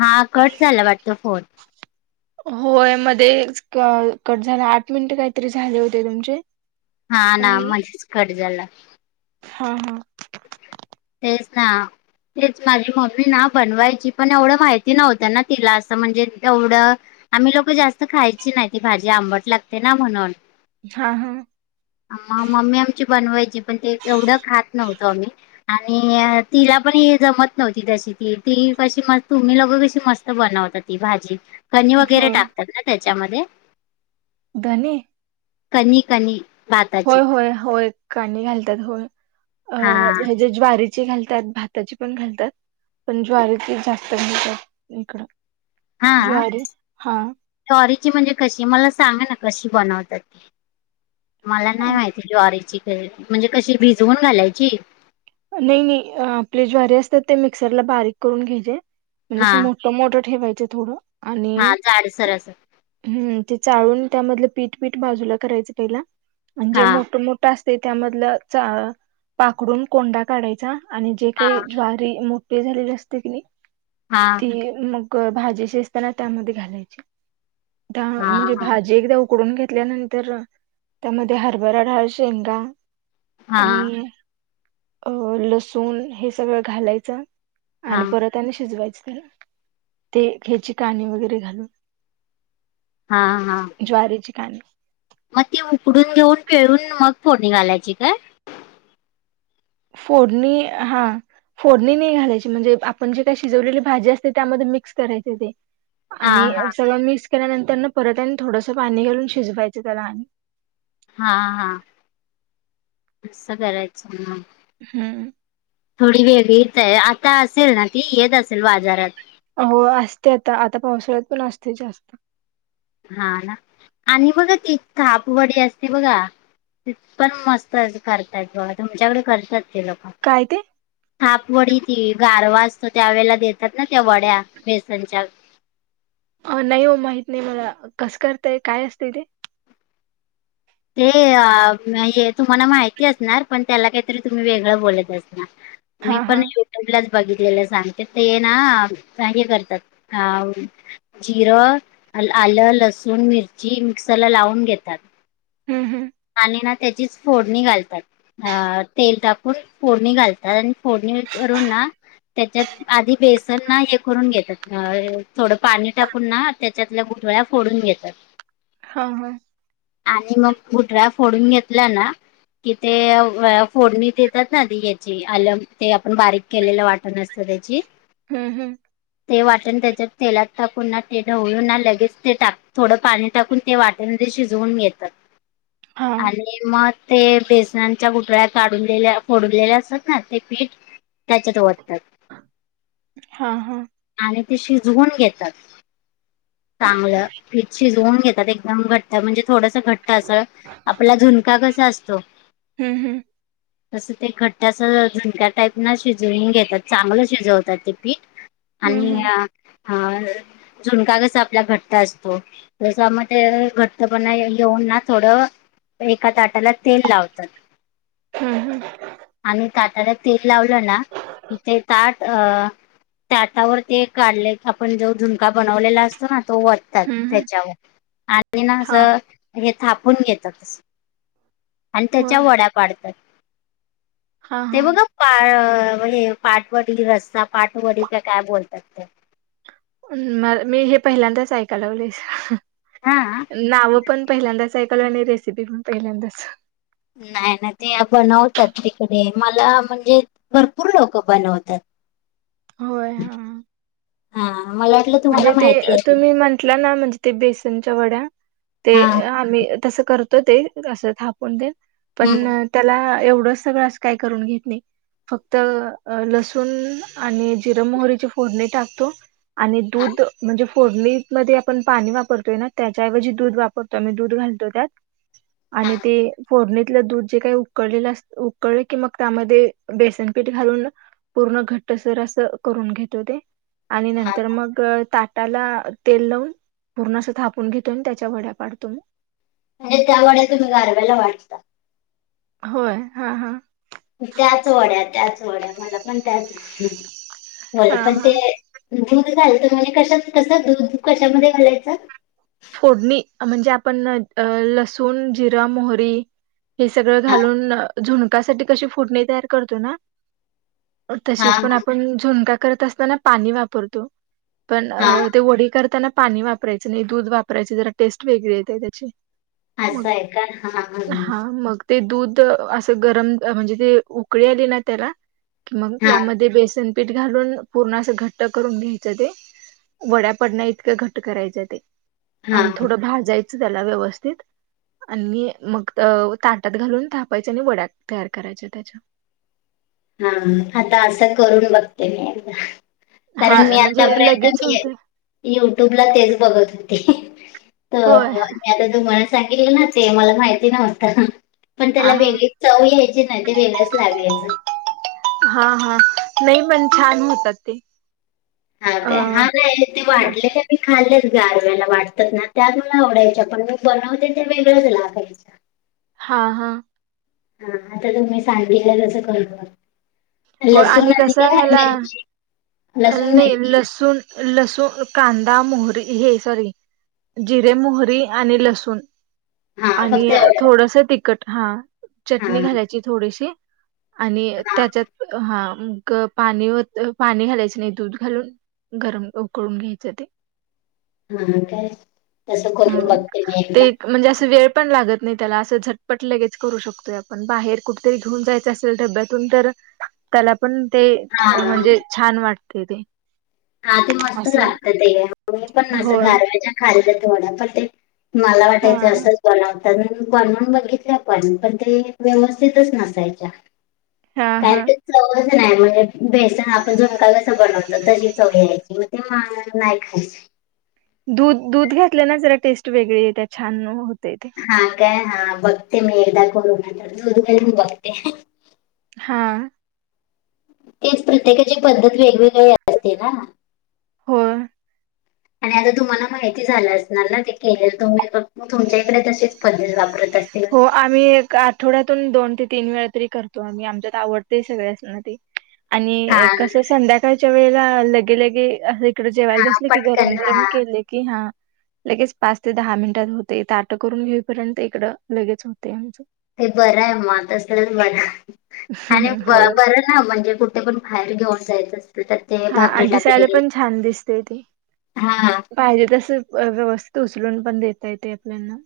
हा कट झाला वाटत फोन? होय मध्येएच क कट झाला, आट मिन्ट काईतरी झाले होते तुमचे. हा ना आणि मधेच कट झाला. हा हा हेच ना तेचना, माझी मम्मी ना बनवायची पण एवढं माहिती नव्हतं ना तिला असं म्हणजे तेवढं आम्ही लोकं जास्त खायची आंबट लागते ना? म्हणून. हा हा मा मम्मी आमची बनवायची पण ते तेवढं खात नव्हतो आम्ही. आणिई तिला पण जमत नव्हती तशी ती, ती कशी मस् तुम्ही दोघं कशी मस्त बनवतात. ती भाजी कनी वगेरे होय टाकतात ना त्याच्यामध्ये? धनी? कनी कनी. होय होय होय कणी घालतात होय हा अं हे जे ज्वारीत घालतात. भाताची पण घालतात. पण ज्वारीची टाकतात [inaudible] इकडं. ज्वारी? हा. जॉरीची म्हणजे कशी? मला सांगा ना कशी बनवतात ती? मला नाही माहिती ज्वारीची म्हणजे कशी? भिजवून घालायची? नायी, आपले ज्वारी असतात ते मिक्सरला बारीक करून घ्यायचे, म्हणजे हा असं मोठ मोठं ठेवायचं थोडं हा जाडसर असं. हं, ते चाळून त्यामधलं पीठ पीठ बाजूला करायच पहिला अन् जे हा मोटं मो असतंय त्यामधलं चा पाखडून कोंडा काढायचा आणि जे हा काही ज्वा ते मोट्टे झालेले असते कि नाही? हां मग भाजी शिजताना त्यामधे घालायचे. त्या हा म्हं हा भाजी एकदा उकडून घेतल्यानंतर त्यामध्ये हरभरा ढाळ, शेंगा हा आणि अ लसूण, हे सगळं घालायचं हा आणि परत अने शिजवायचं. त्याला ते ख्यायची काणी वगेरे घालून हा हा ज्वारेची काणी मग ती उकडून घेऊन पेरुन मग फोडणी घालायची काय? फोडणी हा फोडणी नाही घालायची, म्हणजे आपण जे काही शिजवलेली भाजी असते त्यामधे मिक्स करायचे ते. हा आनि हा सर्व मिस्क केल्यानंतर न परतनी थोडंसं पाणी घालून शिजवायचं त्याला. हा हा सगळ्यलाच म. हं थोडी गेलीचाय, आता असेल ना ती? येत असेल बाजारात. हो असते आता, आता पावसाळ्यात पण असते जास्त. हा ना? आणि बगा ती थापवडी असते बघा? पण मस्त स करता येतो. तुमच्याकडे करतात ते लोकं. काय ते? हापवडी, ती गारवा असतो. त्यावेेळेला देतात ना त्या वड्या, बेसनच्या. नाही हो, माहित नाही मला, कसं करताय काय असते ते. ते, तुम्हाला माहिती असणार, पण त्याला काहीतरी तुम्ही वेगळं, बोलत असणार. मी हा हा पण यूट्यूबच बघितलेलं सांगते, ते ना हे करतात. जिरं, आलं, लसूण, मिरची, मिक्सरला लावून घेतात. हम्, हम्, आणि ना, त्याचीच फोडणी घालतात. अ, तेल टाकून फोडणी घालतात. आणि फोडणी करून ना त्याच्यात, आधी बेसन ना. हे करून घेतात, थोडं पाणी टाकून ना, त्याच्यातल्या, गुठळ्या फोडून घेतात. हा, ह, आणि मग, गुठळ्या फोडून घेतला ना. की, ते फोडणी देतात ना? ती याची ते आलं, बारीक केलेल वाटण, असत त्याची, ह्म्म, ह्म्म, ते, वाटण त्याच्यात तेलात टाकून ना ते, ढवळू ना, लगेच ते टाक थोडं पाणी टाकून ते, वाटन मध्ये शिजवून घेतात, हा आणि मग, ते, बेसनांच्या गुठळ्या काढूनल्या, फोडूनलेल्या असतात, ना ते पीठ, त्याच्यात ओततात. हा, हा, आणि ती, शिजवून घेतात. चांगलं, पीठ शिजवून घेतात. एकदम घट्ट म्हणजे थोडसं, घट्ट अस, आपला झुणका कसा असतो? ह्म्म, ह्म्म, [inaudible] तसं ते, घट्ट अस झुणका टाईप ना, शिजवून घेतात. चांगलं शिजवता ते पीठ. हम्म आणि, हम्म ह झुणका कसा आपला घट्ट असतो. तस म ते घट्ट पणा घेऊन ना थोडं, एका ताटाला तेल लावतात. ह्म्म, ह्म्म, आणि, ताटाला तेल लावलं ना? की ते ताट अ ताटावर ते काढले, आपण जो झुणका बनवलेला असतो ना? तो वर, ओततात हम्म हम्म त्याच्यावर, आणि ना हा असं, हे थापून घेता. आणि त्याच्या होय वड्या पाडतात. हा ते, हा बघा पा हे पाठवडी रस्ता, पाठवडी का काय बोलतात, ते म, मी हे पहिल्यांदाच ऐकायला, लावलय हा नाव पण पहिल्यांदाच, एकल, आणि रेसिपी पहिल्यादाच, नाही ना, ते बनवतात तिकडे. मला म्हणजे भरपूर लोक, बनवतात. होय हा हा मला वाटलं तुम्हाला म्हणजे ते, माहिती आहे तुम्ही म्हंटला ना, म्हणजे ते बेसनच्या वड्या? ते, हा आम्ही तसं करतो ते, असं थापून ते पण, हम्म त्याला, एवढंच सगळं असं काय करून घेत नाही. फक्त, लसूण आणि, जिर मोहरीची, फोडणी टाकतो. आणि हा दूध म्हणजे फोडणीत मध्ये आपण पाणी वापरतोय ना, त्याच्या ऐवजी दूध वाप रतोय त्यात आम्ही दूध घालतो त्यात हा आणि ते फोडणीत ल दूध जे काय उकळलेलं अस उकळलं की, मग त्यामध्ये बेसनपीठ घालून पूर्ण घट्ट सर अस करून घेतो ते आणि हा नंतर मग ताटाला तेल लावून. पूर्ण अस थापून घेतो अन त्याच्या वड्या पाडतो म. म्हणजे त्या वड्या तुम्ही गारव्याला वाटता? होय. हा हा. त्याच वड्या, त्याच वड्या मला पण त्याच. मला हा पण हा ते दूध घालत म्हणजे कशात कस दूध कशामध्ये घालायचं? फोडणी म्हणजे आपण लसूण, जिरं, मोहरी हे सगळं हा घालून अ झुणकासाठी कशी फोडणी तयार करतोय ना हा तशीच पण, आपण झुणका करत असताना पाणी वापरतो. पण हा ते वडी करताना पाणी वापरायचं नाही, दूध वाप तर याची जरा टेस्ट वेगळी येते, त्याची असं मग आहे का हा हा मग. ते दूध असं गरम म्हणजे ते उकळी आली ना, त्याला मग हा त्यामध्ये बेसन पीठ घालून पूर्ण असं घट्ट करून घ्यायचं ते. वड्या पडण्या इतकं घट्ट करायचं ते. हा आणि थोडं भाजायचं त्याला व्यवस्थित. आणि मग ताटात घालून थापायचे आणि वड्या तयार करायच्या त्याच्या हा, आता असं करून बघते मी एकदा. कारण मी हां, म्हणजे आता प्रयत्न लगेच नाहीयेत. होतं. युट्यूबला तेच बघत होते, तर होय. आणि आता तुम्हाला सांगितलं ना ते, मला माहिती नव्हत. पण त्याला हां, हां. वेगळीच चव यायची ना, ते वेगळंच लागायचं. हा हा. नाही पण छान होतात ते. हा काय? हां काय? ते वाढले का मी खाल्लेत, गारव्याला वाटतात ना, त्या मला आवडायच्या, पण मी बनवते त्या वेगळच लागायच्या. हां हां. हा आता तुम्ही सांगितलं तसं करून बघते. हो लसूण आणि कसं आहे काय ह्याला मिरची, अ, लसूण नाही मिर्ची. लसूण लसूण, कांदा, मोहरी हे सॉरी जिरे, मोहरी आणि लसूण. हा फक्त आणि एवढं थोडस तिखट, हा हा चटणी घालायची थोडीशी आणि हा त्याच्यात हा मग पाणी ओत, पाणी घालायचं नाही दूध घालून गरम उकळून घ्यायचं ते. हू हू काय? तसं करून हम्म बघते मी ते एकदा. एक म्हणजे असं वेळ पण लागत नाही त्याला, असं झटपट लगेच करू शकतोय, आपण बाहेर कुठ तरी घेऊन जायचं असेल डब्यातून तर त्याला पण ते हा म्हणजे छान वाटतय ते. हा ते मस्त असं लागतात, ते मी पण असं होय गारवाच्या खाल्यात वड्या पण ते. मला वाटायचं हा असंच बनवं तरी बनवून बघितले पण, पणं ते व्यवस्थितच नसायच्या. हा हा काय ते चवच नाही म्हणजे बेसन आपण झुनका कस बनवतो तशी. चव यायची मग, ते माग नाही खायच. दूध दूध घातलं ना जरा टेस्ट वेगळी त्या छान होते ते! हा का हा बघते मी एकदा करून नाहीतर दुध घेवून बघते. हा, तेच प्रत्येकाची पद्धत वेगवेगळी असते ना! होय, [inaudible] आणि आता तुम्हाला माहिती झालं असणार ना ते केले तुम्ही म्हणून तुमच्या इकडे तशीच पद्धत वापरत. तस तेल, हो आम्ही एक आठवड्यातून दोन ते तीन वेळा तरी करतो आम्ही आमच्यात आवडतय सगळे असना ते! हा आणि कसं संध्याकाळच्या वेळेला लगेलगे अस एक, इकडे जेवायला हा बसले की गरम पटकन गरम हा केले की हा? लगेच पाच ते दहा मिनिटात होतय ताटं करून घेईपर्यंत इकडं लगेच होतय आमचं. ते बरं आहे मग तसच बर आणि ब होय बर, हा म्हणजे कुठे पण बाहेर घेऊन जायचं असत तेच. हा आणि दिसायला पण छान दिसते ते! हा पाहिजे तस व्यवस्थित उचलून पण देता येते आपल्याना.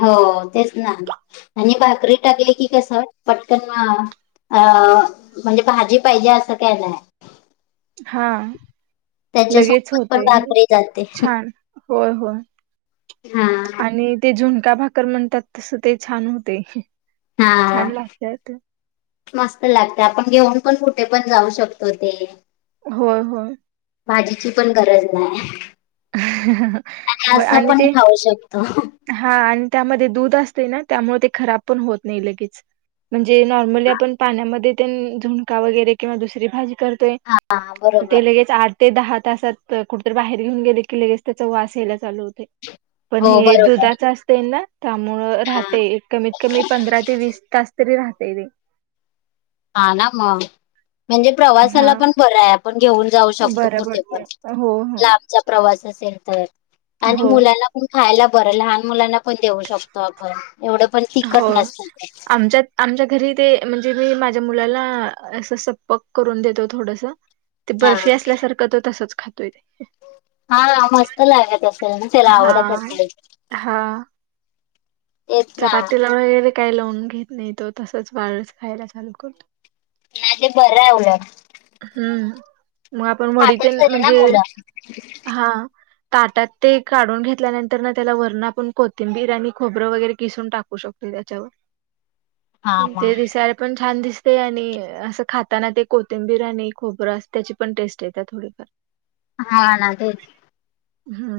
हो तेच ना आणि भाकरी टाकली की कस पटकन आ, अ म्हणजे भाजी पाहिजे असं काय नाही. हा लगेच त्याच्यासोबत पण होतय भाकरी जाते. छान होय होय. हा, आणि ते झुणका भाकर म्हणतात तसं ते छान होतय. हा, मस्त लागते आपण घेऊन पण कुठे पण जाऊ शकतो ते! होय होय, भाजीची पण गरज नाही आणि होय असं पण ते खाऊ शकतो. हा आणि त्यामध्ये दूध असते ना त्यामुळे ते खराब पण होत नाही लगेच, म्हणजे नॉर्मली आपण पाण्यामध्ये तेन झुणका वगैरे किंवा दुसरी भाजी कर. करतोय हा म बरोबर. ते लगेच आठ ते दहा तासात कुठेतरी बाहेर घेऊन गेले. की लगेच त्याचा वास यायला चालु होतंय पण हो हे बरोबर दुधाच अस त्यामुळे, हा राहते कमीत कमी पंधरा ते वीस तास तरी राहते ते. हा ना मग म्हणजे प्रवासाला हा पण बरं आहे. पण घेऊन जाऊ शकतो बरं कुठे पण पडते हो लांबचा प्रवास असेल तर? हो आणि हो मुलांना पण खायला बरं लहान मुलांना पण देऊ शकतो आपण. एवढं पण तिखट होय नसतं ते. आमच्यात, आमच्या घरी ते म्हणजे मी माझ्या मुलाला असं सपक करून देतो थोडस. ते हा बर्फी असल्यासारखं तो तसच खातोय, हा मस्त लागत असेल ना त्याला आवडत हा असेल. हा तेच ना. चपातीला वगैरे काही लावून घेत नाही तो तसच वाळच खायला चालू करतो. नाही ते बरं आहे उलटं हम्म मग आपण वडी खातात तेन तरी ना म्हणजे मुलं हा. ताटात ते काढून घेतल्यानंतर ना त्याला वरण आपण कोथिंबीर खोबरं वगैरे किसून टाकू शकतो. त्यांच्यावर, हा मग ते दिसायला पण छान दिसतय आणि असं खाताना ते कोट. कोथिंबीर आणि खोबर त्याची पण टेस्ट येत थोडेफार, हा ना ते, हा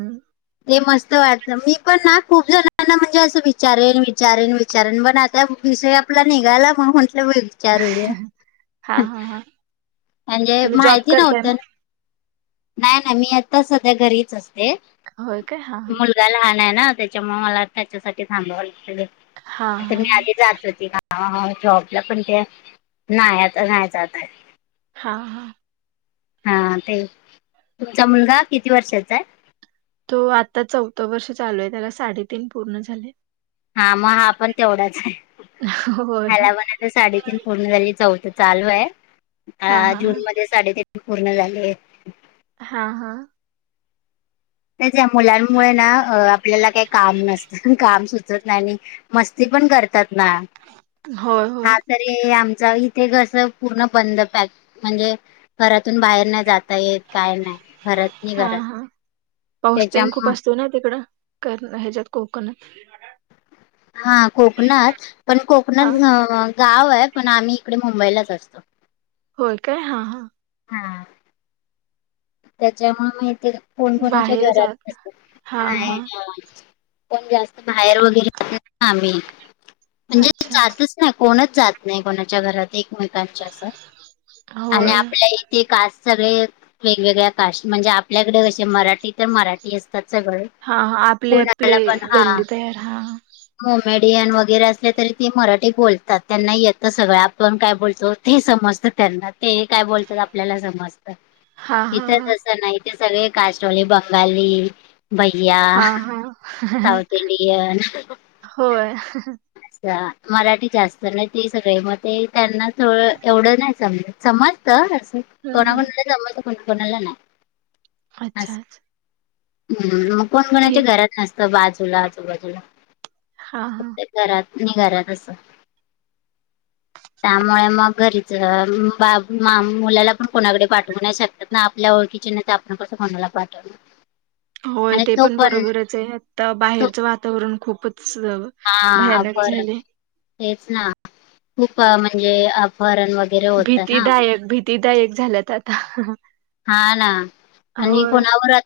ते मस्त वाटत मी पण ना खूप जणांना म्हणजे असं विचारेन विचारेन कारण पण आत्ता विषय आपला निघाला मग म्हंटलं विचारुया, हा हा हा म्हणजे तुम्ही जॉब माहिती करताय नव्हत ना नाही नाही मी आता सध्या घरीच असते होय काय हा हा. मुलगा लहान आहे ना त्याच्यामुळे मला त्याच्यासाठी थांबावं हा लागत घरी हा मी आधी जात होती कामाला हा जॉबला पण ते नाही आता नाही जातय हा हा हा ते तुमचा मुलगा किती वर्षाचा आहे? तो आता चौथं वर्ष चालू आहे त्याला साडेतीन पूर्ण झाले. हा मग हा पण तेवढाच आहे. हो ह्यालापण आता साडेतीन पूर्ण झाली चौथ चालू हा आहे हा जून हा. मध्ये साडेतीन पूर्ण झालेत हा हा त्याच या मुलांमुळे ना अ आपल्याला काही काम नसतं काम सुचत नाही मस्ती पण करतात ना होय होय हा तरी आमच इथे कस पूर्ण बंद पॅक म्हणजे घरातून बाहेर नाही जाता येत काय नाही घरात नाही हा घरात हा. पाऊस तेण खूप त्याच्यामुळ असतो ना तिकडं कर ह्याच्यात कोकणात हा कोकणात पण हा. कोकणात गाव आहे पण आम्ही इकडे मुंबईलाच असतो होय काय हा हा हा त्याच्यामुळे मग इथे कोण कोणाच्या बाहेर घरात जात हा हा. नसत पण जास्त बाहेर वगैरे पडत नाही म्हणजे अच्छा अच्छा. जातो नाही कोणच जात नाही कोणाच्या घरात एकमेकांच्या अस आणि होय. आपल्या ते काल सगळे वेगवेगळ्या कास्ट म्हणजे आपल्याकडे कसे मराठी तर मराठी असतात सगळं हा आपले आपले गल्ली आहे हा मोमेडियन वगैरे असले तरी ते मराठी बोलतात त्यांना येतं सगळं आपण काय बोलतो ते समजत त्यांना ते काय बोलतात आपल्याला समजत हा हा इथ तस नाही इथ सगळे कासले बंगाली भैया, हा हा हा हा. साऊथ इंडियन होय मराठी जास्त नाही ते सगळे मग ते त्यांना एवढं नाही सम समज हम्म, कोणा हम्म. कोणाला जमत कोणा कोणला ना अच्छा अच्छा हम् मग कोण कोणाच्या ठीक घरात नसतं बाजूला आजूबाजूला हा हा फक्त घरात आणि घरात अस त्यामुळे मग घरीच मुलाला पण कोणाकडे पाठवू नाही शकत. ना आपल्या ओळखीचे ना ते आपण कसं कोणाला पाठवलं होय ते पण बरोबरच आहे आता तो बाहेरचं वातावरण खूपच हा भयानक अफर झाले. तेच ना. खूप म्हणजे अपहरण वगैर भीतीदायक. भीतीदायक झाल्यात आता. हा ना. आणि होय कोणावर आ